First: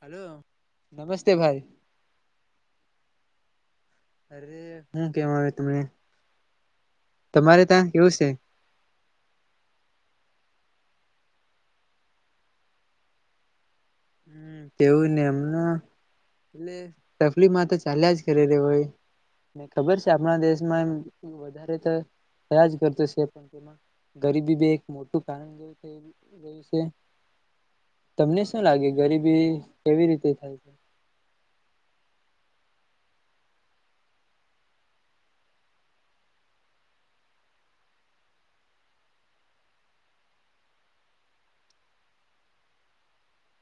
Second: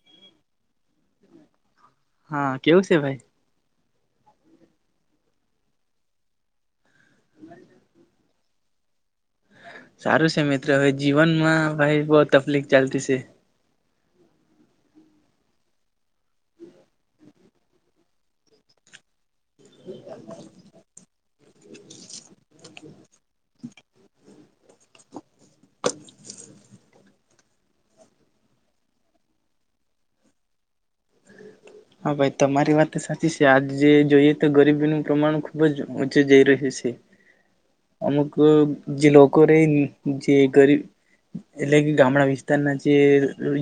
Hello નમસ્તે ભાઈ. હા કેવું છે ભાઈ અરે હું કેવા આવે તમને, તમારે ત્યાં કેવું છે? સારું છે મિત્ર હવે જીવનમાં ભાઈ બહ તકલીફ ચાલતી છે. હમ કેવું ને એમ એટલે તકલીફમાં તો ચાલ્યા જ કરે રે હોય. ખબર છે આપણા દેશમાં એમ વધારે તો થયા જ. પણમાં ગરીબી બી એક મોટું કારણ જે ર [unintelligible] તમને શું લાગે? ગરીબી કેવી રીતે થાય છે? હા ભાઈ તમારી વાત સાચી છે. આજ જે જોઈએ તો ગરીબીનું પ્રમાણ ખુબ જ ઊંચે જઈ રહ્યું છે. અમુક જે લોકો રેન જે ગરીબ એટલે કે ગામડા વિસ્તારના જે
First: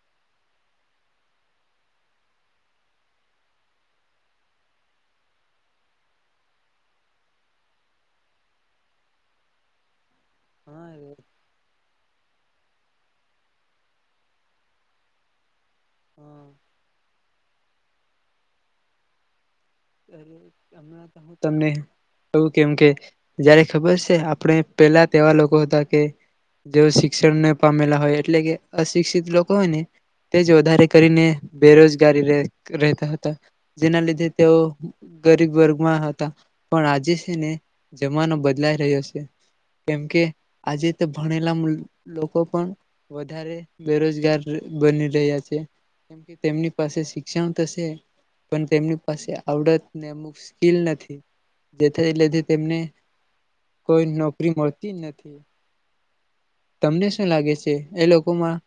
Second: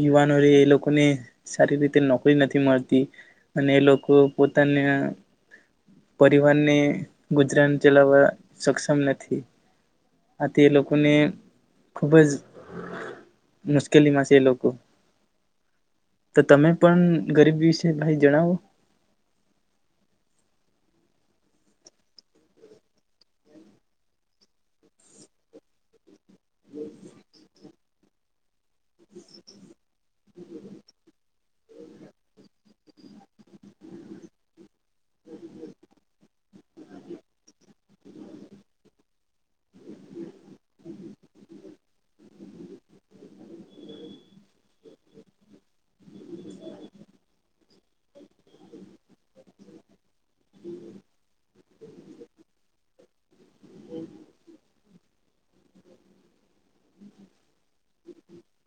યુવાનો રયે એ લોકોને સારી રીતે નોકરી નથી મળતી. અને એ લોકો પોતાના પરિવારને ગુજરાન ચલાવવા સક્ષમ નથી. આથી એ હા લોકોને ખુબ જ મુશ્કેલીમાં છે એ લોકો. તો હ તમે પણ ગરીબી વિશ એ ભાઈ જણાવો. હમણાં હું તમને કેઉં કેમ કે જયારે ખબર છે આપણે પહેલા તેવા લોકો હતા કે જેઓ શિક્ષણ ન પામેલા હોય, એટલે કે અશિક્ષિત લોકો હોય ને તે જ વધારે કરીને બેરોજગારી રહ રહેતા હતા, જેના લીધે તેઓ ગરીબ વર્ગમાં હતા, પણ આજે છે ને જમાનો બદલાઈ રહ્યો છે, કેમકે આજે તો ભણેલા મુલ લોકો પણ વધારે બેરોજગાર બની રહ્યા છે, કેમ કે તેમની પાસે શિક્ષણ તો છે, પણ તેમની પાસે આવડત ને અમુક સ્કીલ નથી, જે [unintelligible] તેમને કોઈ નોકરી મળ તી નથી. તમને શું લાગે છે? એ લોકોમાં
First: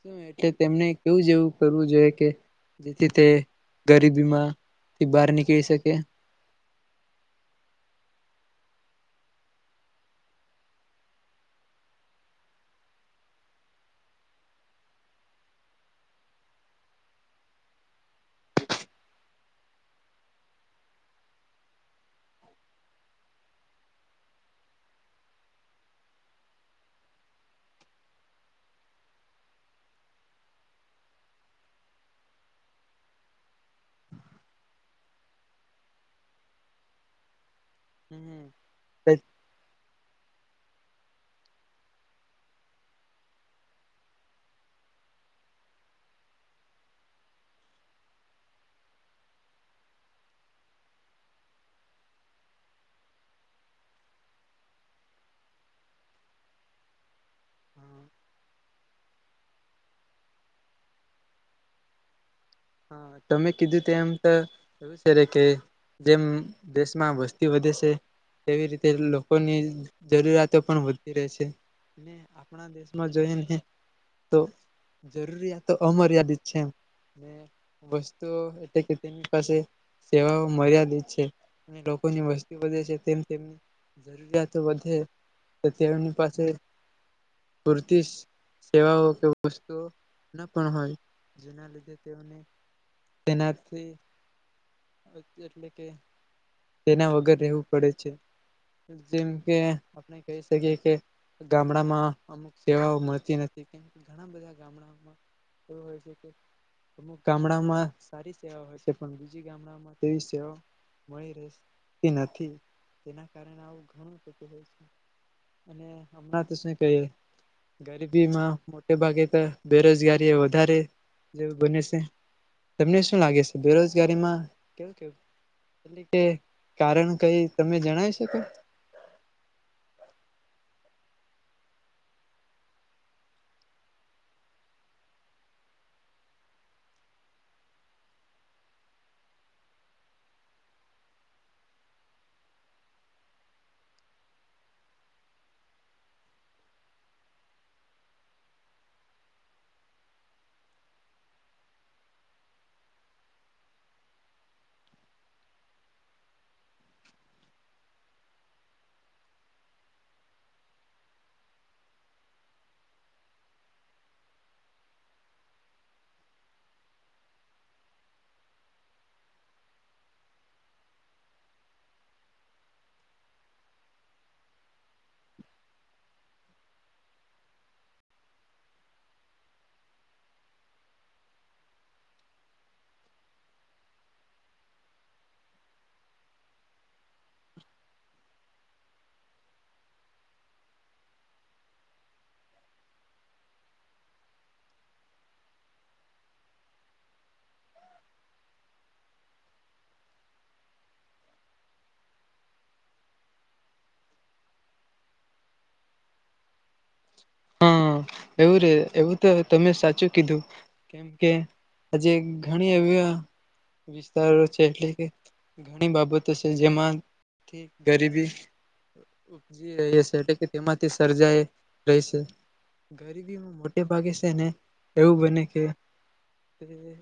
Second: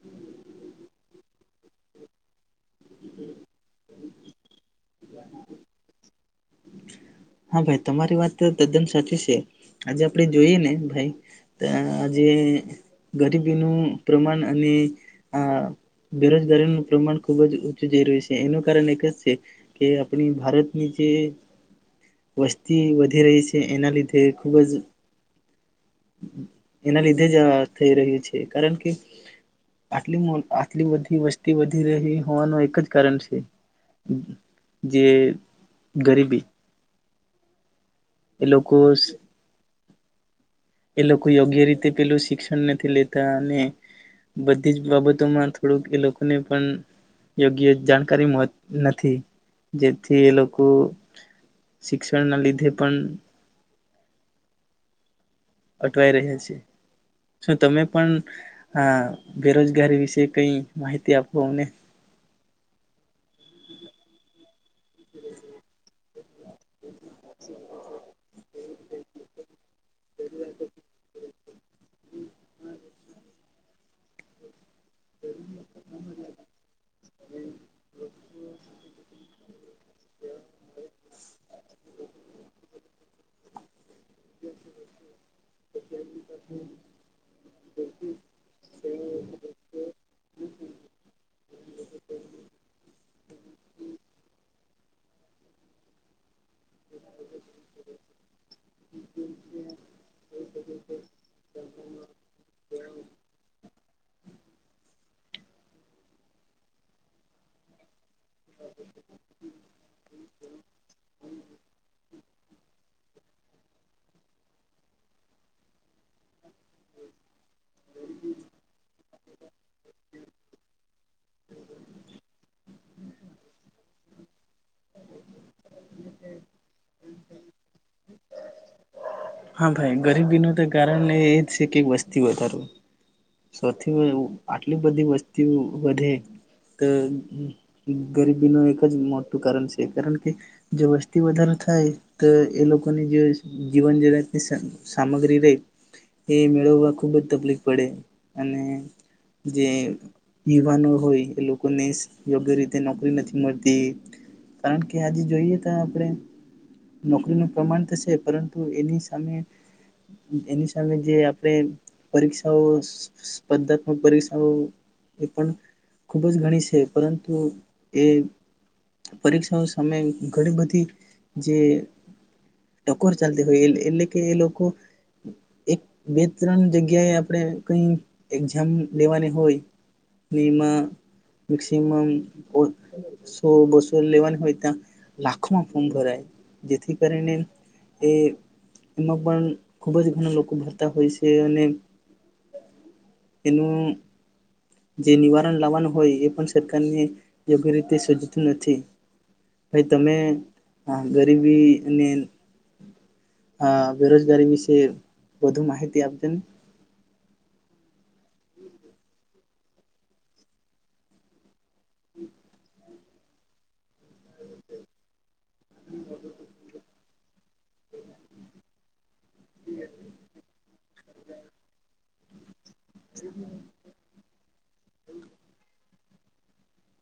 શું એટલે તેમને કેવું જેવું કરવું જોઈએ કે જેથી તે ગરીબીમાંથી બહાર નીકળી શકે? હા ભાઈ તમારી વાત તદ્દન સાચી છે. આજે આપણે જોઈએ ને ભાઈ તો આજે ગરીબીનું પ્રમાણ અને આ બેરોજગારીનું પ્રમાણ ખૂબ જ ઊંચું જઈ રહ્યું છે, એનું કારણ એક જ છે કે આપણી ભારતની જે વસ્તી વધી રહી છે, એના લીધે ખૂબ જ એના લીધે જ આ થઈ રહ્યું છે, કારણ કે આટલી મો આટલી બધી વસ્તી વધી રહી હોવાનું એક જ કારણ છે, જે ગરીબી. એ લોકો સ એ લોકો યોગ્ય રીતે પેલું શિક્ષણ નથી લેતા, અને બધી જ બાબતોમાં થોડુંક એ લોકોને પણ યોગ્ય જાણકારી મળ નથી, જેથી એ લોકો શિક્ષણ ના લીધે પણ અટવાઈ રહ્યા છે. શું તમે પણ આ બેરોજગારી વિશે કઈ માહિતી આપો અમને. હા તો મે કીધું તેમ તો એવું છે રે કે જેમ દેશમાં વસ્તી વધે છે તેવી રીત તે લોકોની જરૂિયાતો પણ વધતી રહે છે. ને આપણા દેશમાં જોઈએ ને તો જરૂરિયાત તો અમર્યાદિત છે એમ વસ્તુઓ એટલે કે તેમની પાસે સેવાઓ મર્યાદિત છે અને લોકોની વસ્તુ વધે છે તેમ તેમની જરૂરિયાતો વધે તો તેઓની પાસે પૂરતી સેવાઓ કે વસ્તુઓ ન પણ હોય જેના લીધે તેઓને તેનાથી એટલે કે [inaudible] તેના વગર રહેવું પડે છે જેમ કે આપણે કહી શકીએ કે ગામડામાં અમુક સેવાઓ મળતી નથી કે ઘણા બધા ગામડાઓમાં એવું હોય છે કે અમુક ગામડામાં સારી સેવા હોય છે પણ બીજી ગામડામાં તેવી સેવા મળી રહેતી નથી તેના કાર આવું ઘણુંું હોય છે અને હમણા કહી ગરીબીમાં મોટે ભાગે તો બેરોજગારી એ વધારે જેવું બને છે. તમને શું લાગે છે બેરોજગારીમાં કેવું કેવું એટ કે કારણ કઈ તમે જણાવ શકો. હા ભાઈ ગરીબી ન તો કારણ એ છે કેક વસ્તી વધારું સૌથી આટલી બધી વસ્તી વધે તો ગરીબીનું એક જ મોટું કારણ છે કારણ કે જો વસ્તી વધારો થાય તો એ લોકોની જે જીવન જગતની સામગ્રી રે એ મેળવવા ખૂબ જ તકલીફ પડે અને જે યુવાનો હોય એ લોકોને યોગ્ય રીતે નોકરી નથી મળતી કારણ કે આજે જોઈએ તો આપણે નોકરીનું પ્રમાણ તો છે પરંતુ એની સામે એની સામે જે આપણે પરીક્ષાઓ સ્પર્ધા પરીક્ષાઓ એ પણ ખુબ જ ઘણી છે પરંતુ એ પરીક્ષાઓ સામે ઘણી બધી જે ટકોર ચાલતી હોય એટલે કે એ લોકો એક બે ત્રણ જગ્યાએ આપણે કઈ એક્ઝામ લેવાની હોય એમાં મેક્સિમમ સો બસો લેવાની હોય ત્યાં લાખોમાં ફોર્મ ભરાય જેથી કરીને એ એમાં પણ ખૂબ જ ઘણા લોકો ભરતા હોય છે અને એનું જે નિવારણ લાવવાનું હોય એ પણ સરકારને યોગ્ય રીતે સજ્જતું નથી ભાઈ તમે ગરીબી અને આ બેરોજગારી વિશે વધુ માહિતી આપજો ને હા એવું રે એવું તો તમે સાચું કીધું કેમ કે હજી ઘણી એવી વિસ્તાર છે એટલી કે ઘણી બાબતો છે જેમાં ઠી ગરીબી ઉપજી ર છે એટલે કે તેમાંથી સર્જાય પશે ગરીબીમાં મોટે ભાગે છે ને એવું બને કે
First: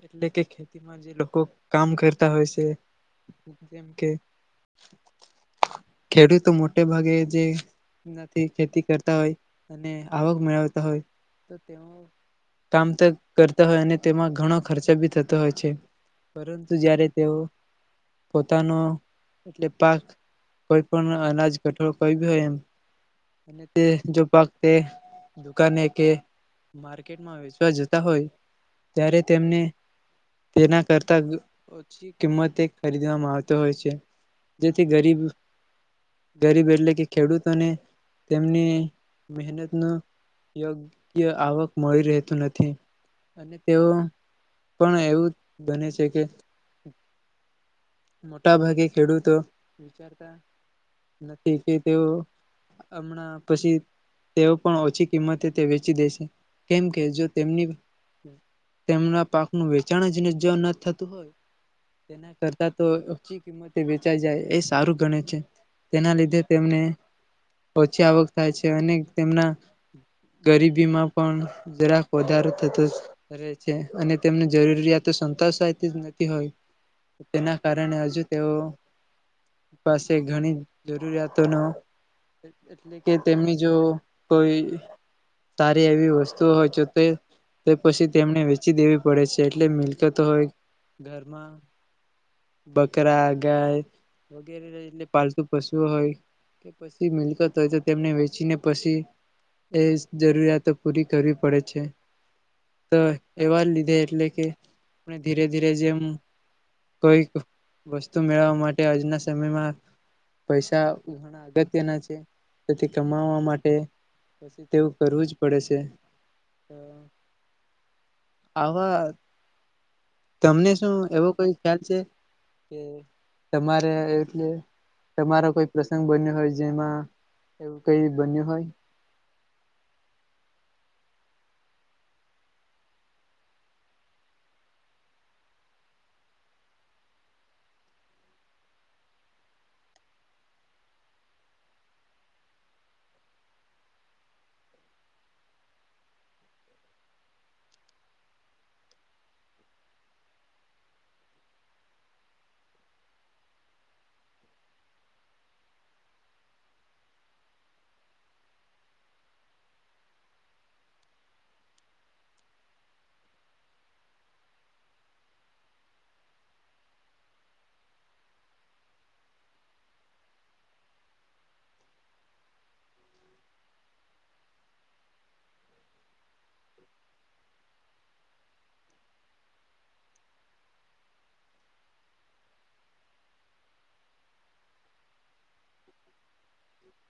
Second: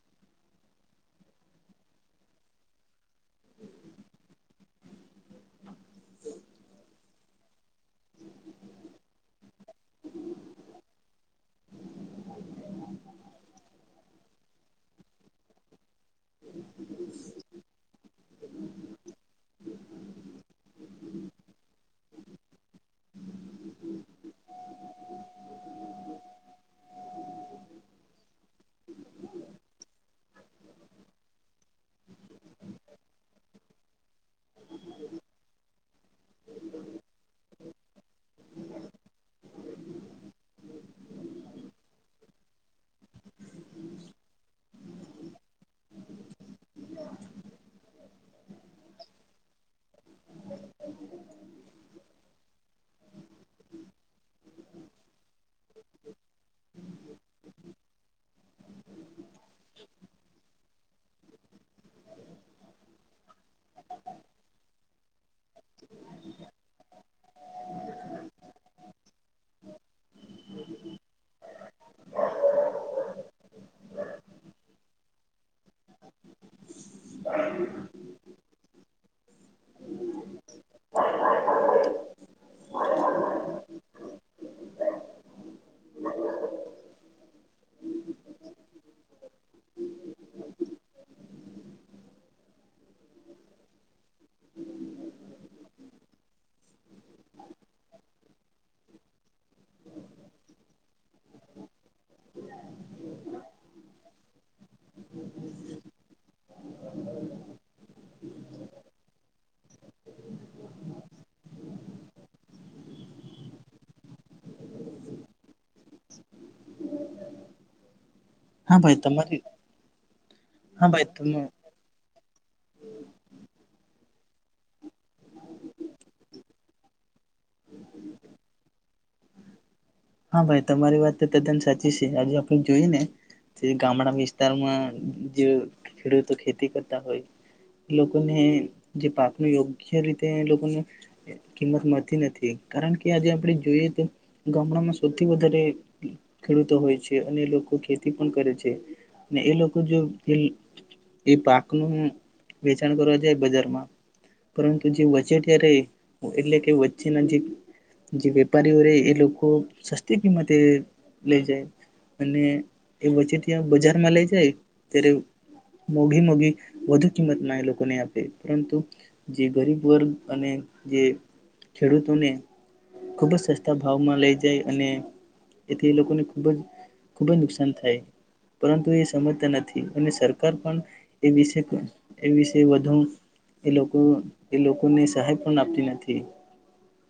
એટલે કે ખેતીમાં જે લોકો કામ કરતા હોય છે જેમ કે ખેડૂતો મોટે ભાગે જે નથીથી ખેતી કરતા હોય અને આવક મેળવતા હોય તો તેઓ કામ કરતા હોય અને તેમાં ઘણો ખર્ચા ભી થતો હોય છે. પરંતુ જય્યારે તેઓ પોતાનો એટલે પાક કોઈ પણ અનાજ ઘટ કોઈ ભી હોય એમ એતે જ દુકાને કે માર્કેટમાં વેચવા જતા હોય ત્યારે તેમને તેના કરતા ઓછી કિંમતે ખરીદવામાં આવતો હોય છે જેથી ગરીબ ગરીબ એટલે કે ખેડૂતોને તેમની મહેનત નું યોગ્ય આવક મળી રહેતું નથી અને તેઓ પણ એવું બને છે કે હમ. મોટા ભાગે ખેડૂતો નથી કે તેવું હમણાં પછી તેઓ પણ ઓછી કિંમતે તે વેચી દેશે, કેમકે જો તેમની તેમના પાકનું વેચાણ જ જો ન થતું હોય તેના કરતા તો ઓછી કિંમતે વેચાઈ જાય એ સારું ગણે છે, તેના લીધે તેમને ઓછી આવક થાય છે અને તેમના ગરીબીમાં પણ જરાક વધારો થતો રહે છે, અને તેમને જરૂરિયાતો સંતોષાયતી જ નથી હોય. તેના કારણે હજુ તેઓ પાસે ઘણી જરૂરિયાતો ન એટલે કે તેમની જો કોઈ સારી એવી વસ્તુ હોય તો તે પછી તેમને વેચી દેવી પડે છે એટલે મિલકત હોય, ઘરમાં. બકરા ગાય વગેરે એ પાલતુ પશુ હોય, કે પછી મિલકત હોય તો તેમને વેચીને પછી, એ જરૂરિયાતો પૂરી કરવી પડે છે, તો એવા લીધે એટલે કે ધીરે ધીરે જેમ કોઈક વસ્તુ મેળવવા માટે આજના સમયમાં પૈસા ઘણા અગત્યના છે, તેથી કમાવા માટે પછી તેવું કરવું જ પડે છે. હા ભાઈ આવા તમારી તમને હા શું ભાઈ એવો તમે કોઈ કે તમારે એલે તમારો કોઈ પ્રસંગ બન્યો હોય જેમાં એવું કઈ બન્યું હોય? હા ભાઈ તમારી વાત તદ્દન સાચી છે આજે આપણે જોઈએ ને, જે ગામડા વિસ્તારમાં જે ખેડૂતો ખેતી કરતા હોય, એ લોકોને જે પાકનું યોગ્ય રીતે એ લોકોને કિંમત મળતી નથી, કારણ કે આજે આપણે જોઈએ તો ગામડામાં સૌથી વધારે ખેડૂતો હોય છે અને એ લોકો ખેતી પણ કરે છે, એ લોકો જો એ પાકનું વેચાણ કરવા જાય બજારમાં, પરંતુ જે વચેટયા રહે એટલે કે વચ્ચેના જે જે વેપારીઓ રહે એ લોકો. સસ્તી કિંમતે લઈ જાય, અને એ વચ્ચે ત્યાં બજારમાં લઈ જાય ત્યારે મોઘી મોઘી વધુ કિંમતમાં એ લોકોને આપે પરંતુ, જે ગરીબ વર્ગ અને જે ખેડૂતોને ખુબ જ સસ્તા ભાવમાં લઈ જાય અને એથી એ લોકોને ખૂબ જ ખૂબ જ નુકસાન થાય, પરંતુ એ સમજતા નથી અને સરકાર પણ એ વિશે એ વિશે વધુ એ લોકો એ લોકોને સહાય પણ આપતી નથી.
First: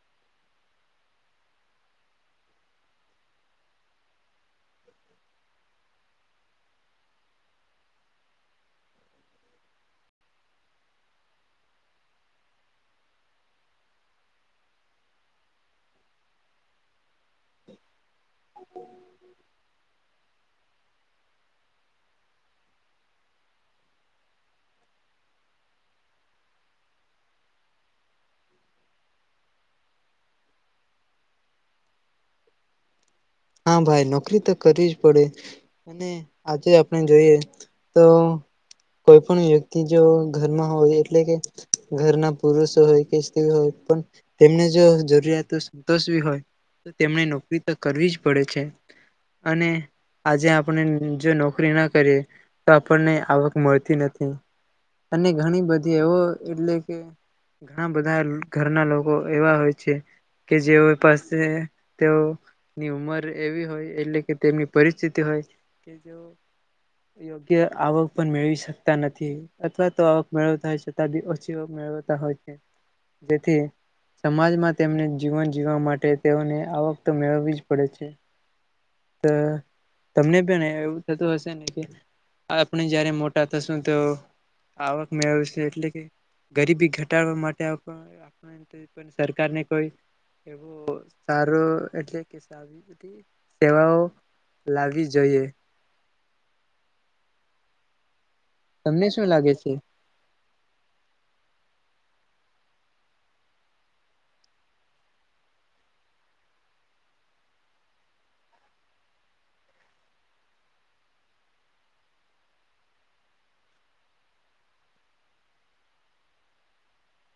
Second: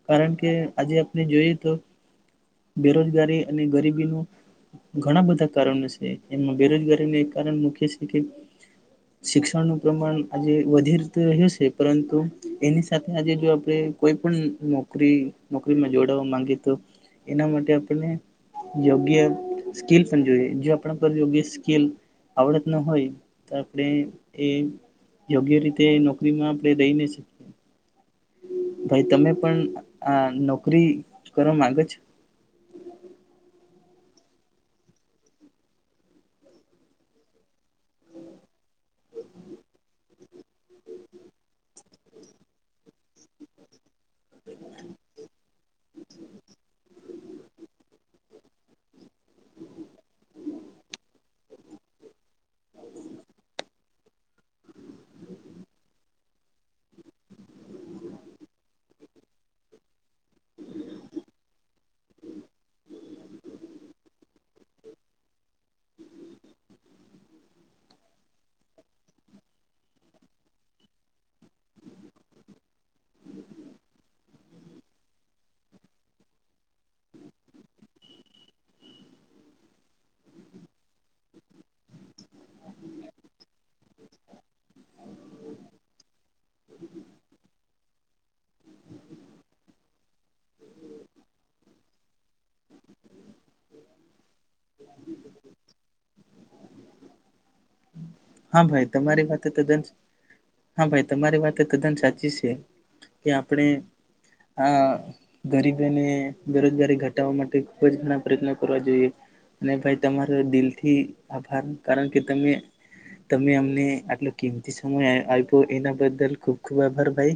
કારણ કે આજે આપણે જોઈએ તો, બેરોજગારી અને ગરીબીનું ઘણા બધા કારણો છે, એમાં બેરોજગારીનું એક કારણ મુખ્ય છે કે, શિક્ષણનું પ્રમાણ આજે વધીત રહ્યું છે પરંતુ, એની સાથે આજે જો આપણે કોઈ પણ નોકરી નોકરીમાં જોડાવા માંગે તો એના માટે આપણને યોગ્ય સ્કીલસ જોએ જો આપ પર યોગ્ય સ્કીલ આવડત ન હોય તો આપણે એ યોગ્ય રીતે નોકરીમાં આપણે રહી ન શકીએ. ભાઈ તમે પણ આ નોકરી કરવા માગો છો? હા ભાઈ નોકરી તો કરવી જ પડે, અને આજે આપણે જોઈએ તો. કોઈ પણ વ્યક્તિ જો ઘરમાં હોય એટલે કે ઘરના પુરુષ હોય કે સ્ત્રી હોય પણ તેમને જો જરૂરિયાતો સંતોષવી હોય તેમણે નોકરી તો કરવીજ પડે છે અને આજે આપને જો નોકરી ના કરીએ તો આપણને આવક મળતી નથી અને ઘણી બધી એવો એટલે કે ઘણા બધા ઘરના લોકો એવા હોય છે કે જેઓ પાસે તેઓ ની ઉંમર એવી હોય એટલે કે તેમની પરિસ્થિતિ હોય કે જેઓ યોગ્ય આવક પણ મેળવી શકતા નથી અથવા તો આવક મેળવતા હોય છતાં બી ઓછી આવક મેળવતા હોય છે જેથી સમાજમાં તેમને જીવન જીવવા માટે તેઓને આવક તો મેળવીજ પડે છે તો તમને પણ એવું થતું હશે ને કે આપણે જયારે મોટા થસ ત આવક મેળવે છે એટલે કે ગરીબી ઘટાડવા માટે આપ સરકાર ને કોઈ એવું સારું એટલે સેવાઓ લાગી જોઈએ હા ભાઈ તમને તમારી શું વાત લાગે તો છે હા ભાઈ તમારી વાત કદમ સાચી છે કે આપણે આ ગરીબોને બેરોજગારી ઘટાવા માટે ખુબ જ ઘણા પ્રયત્નો કરવા જોઈએ અને ભાઈ તમારો દિલથી આભાર કારણ કે તમે તમે અમને આટલો કિમતી સમય આપ્યો એના બદલ ખુબ ખૂબ આભાર ભાઈ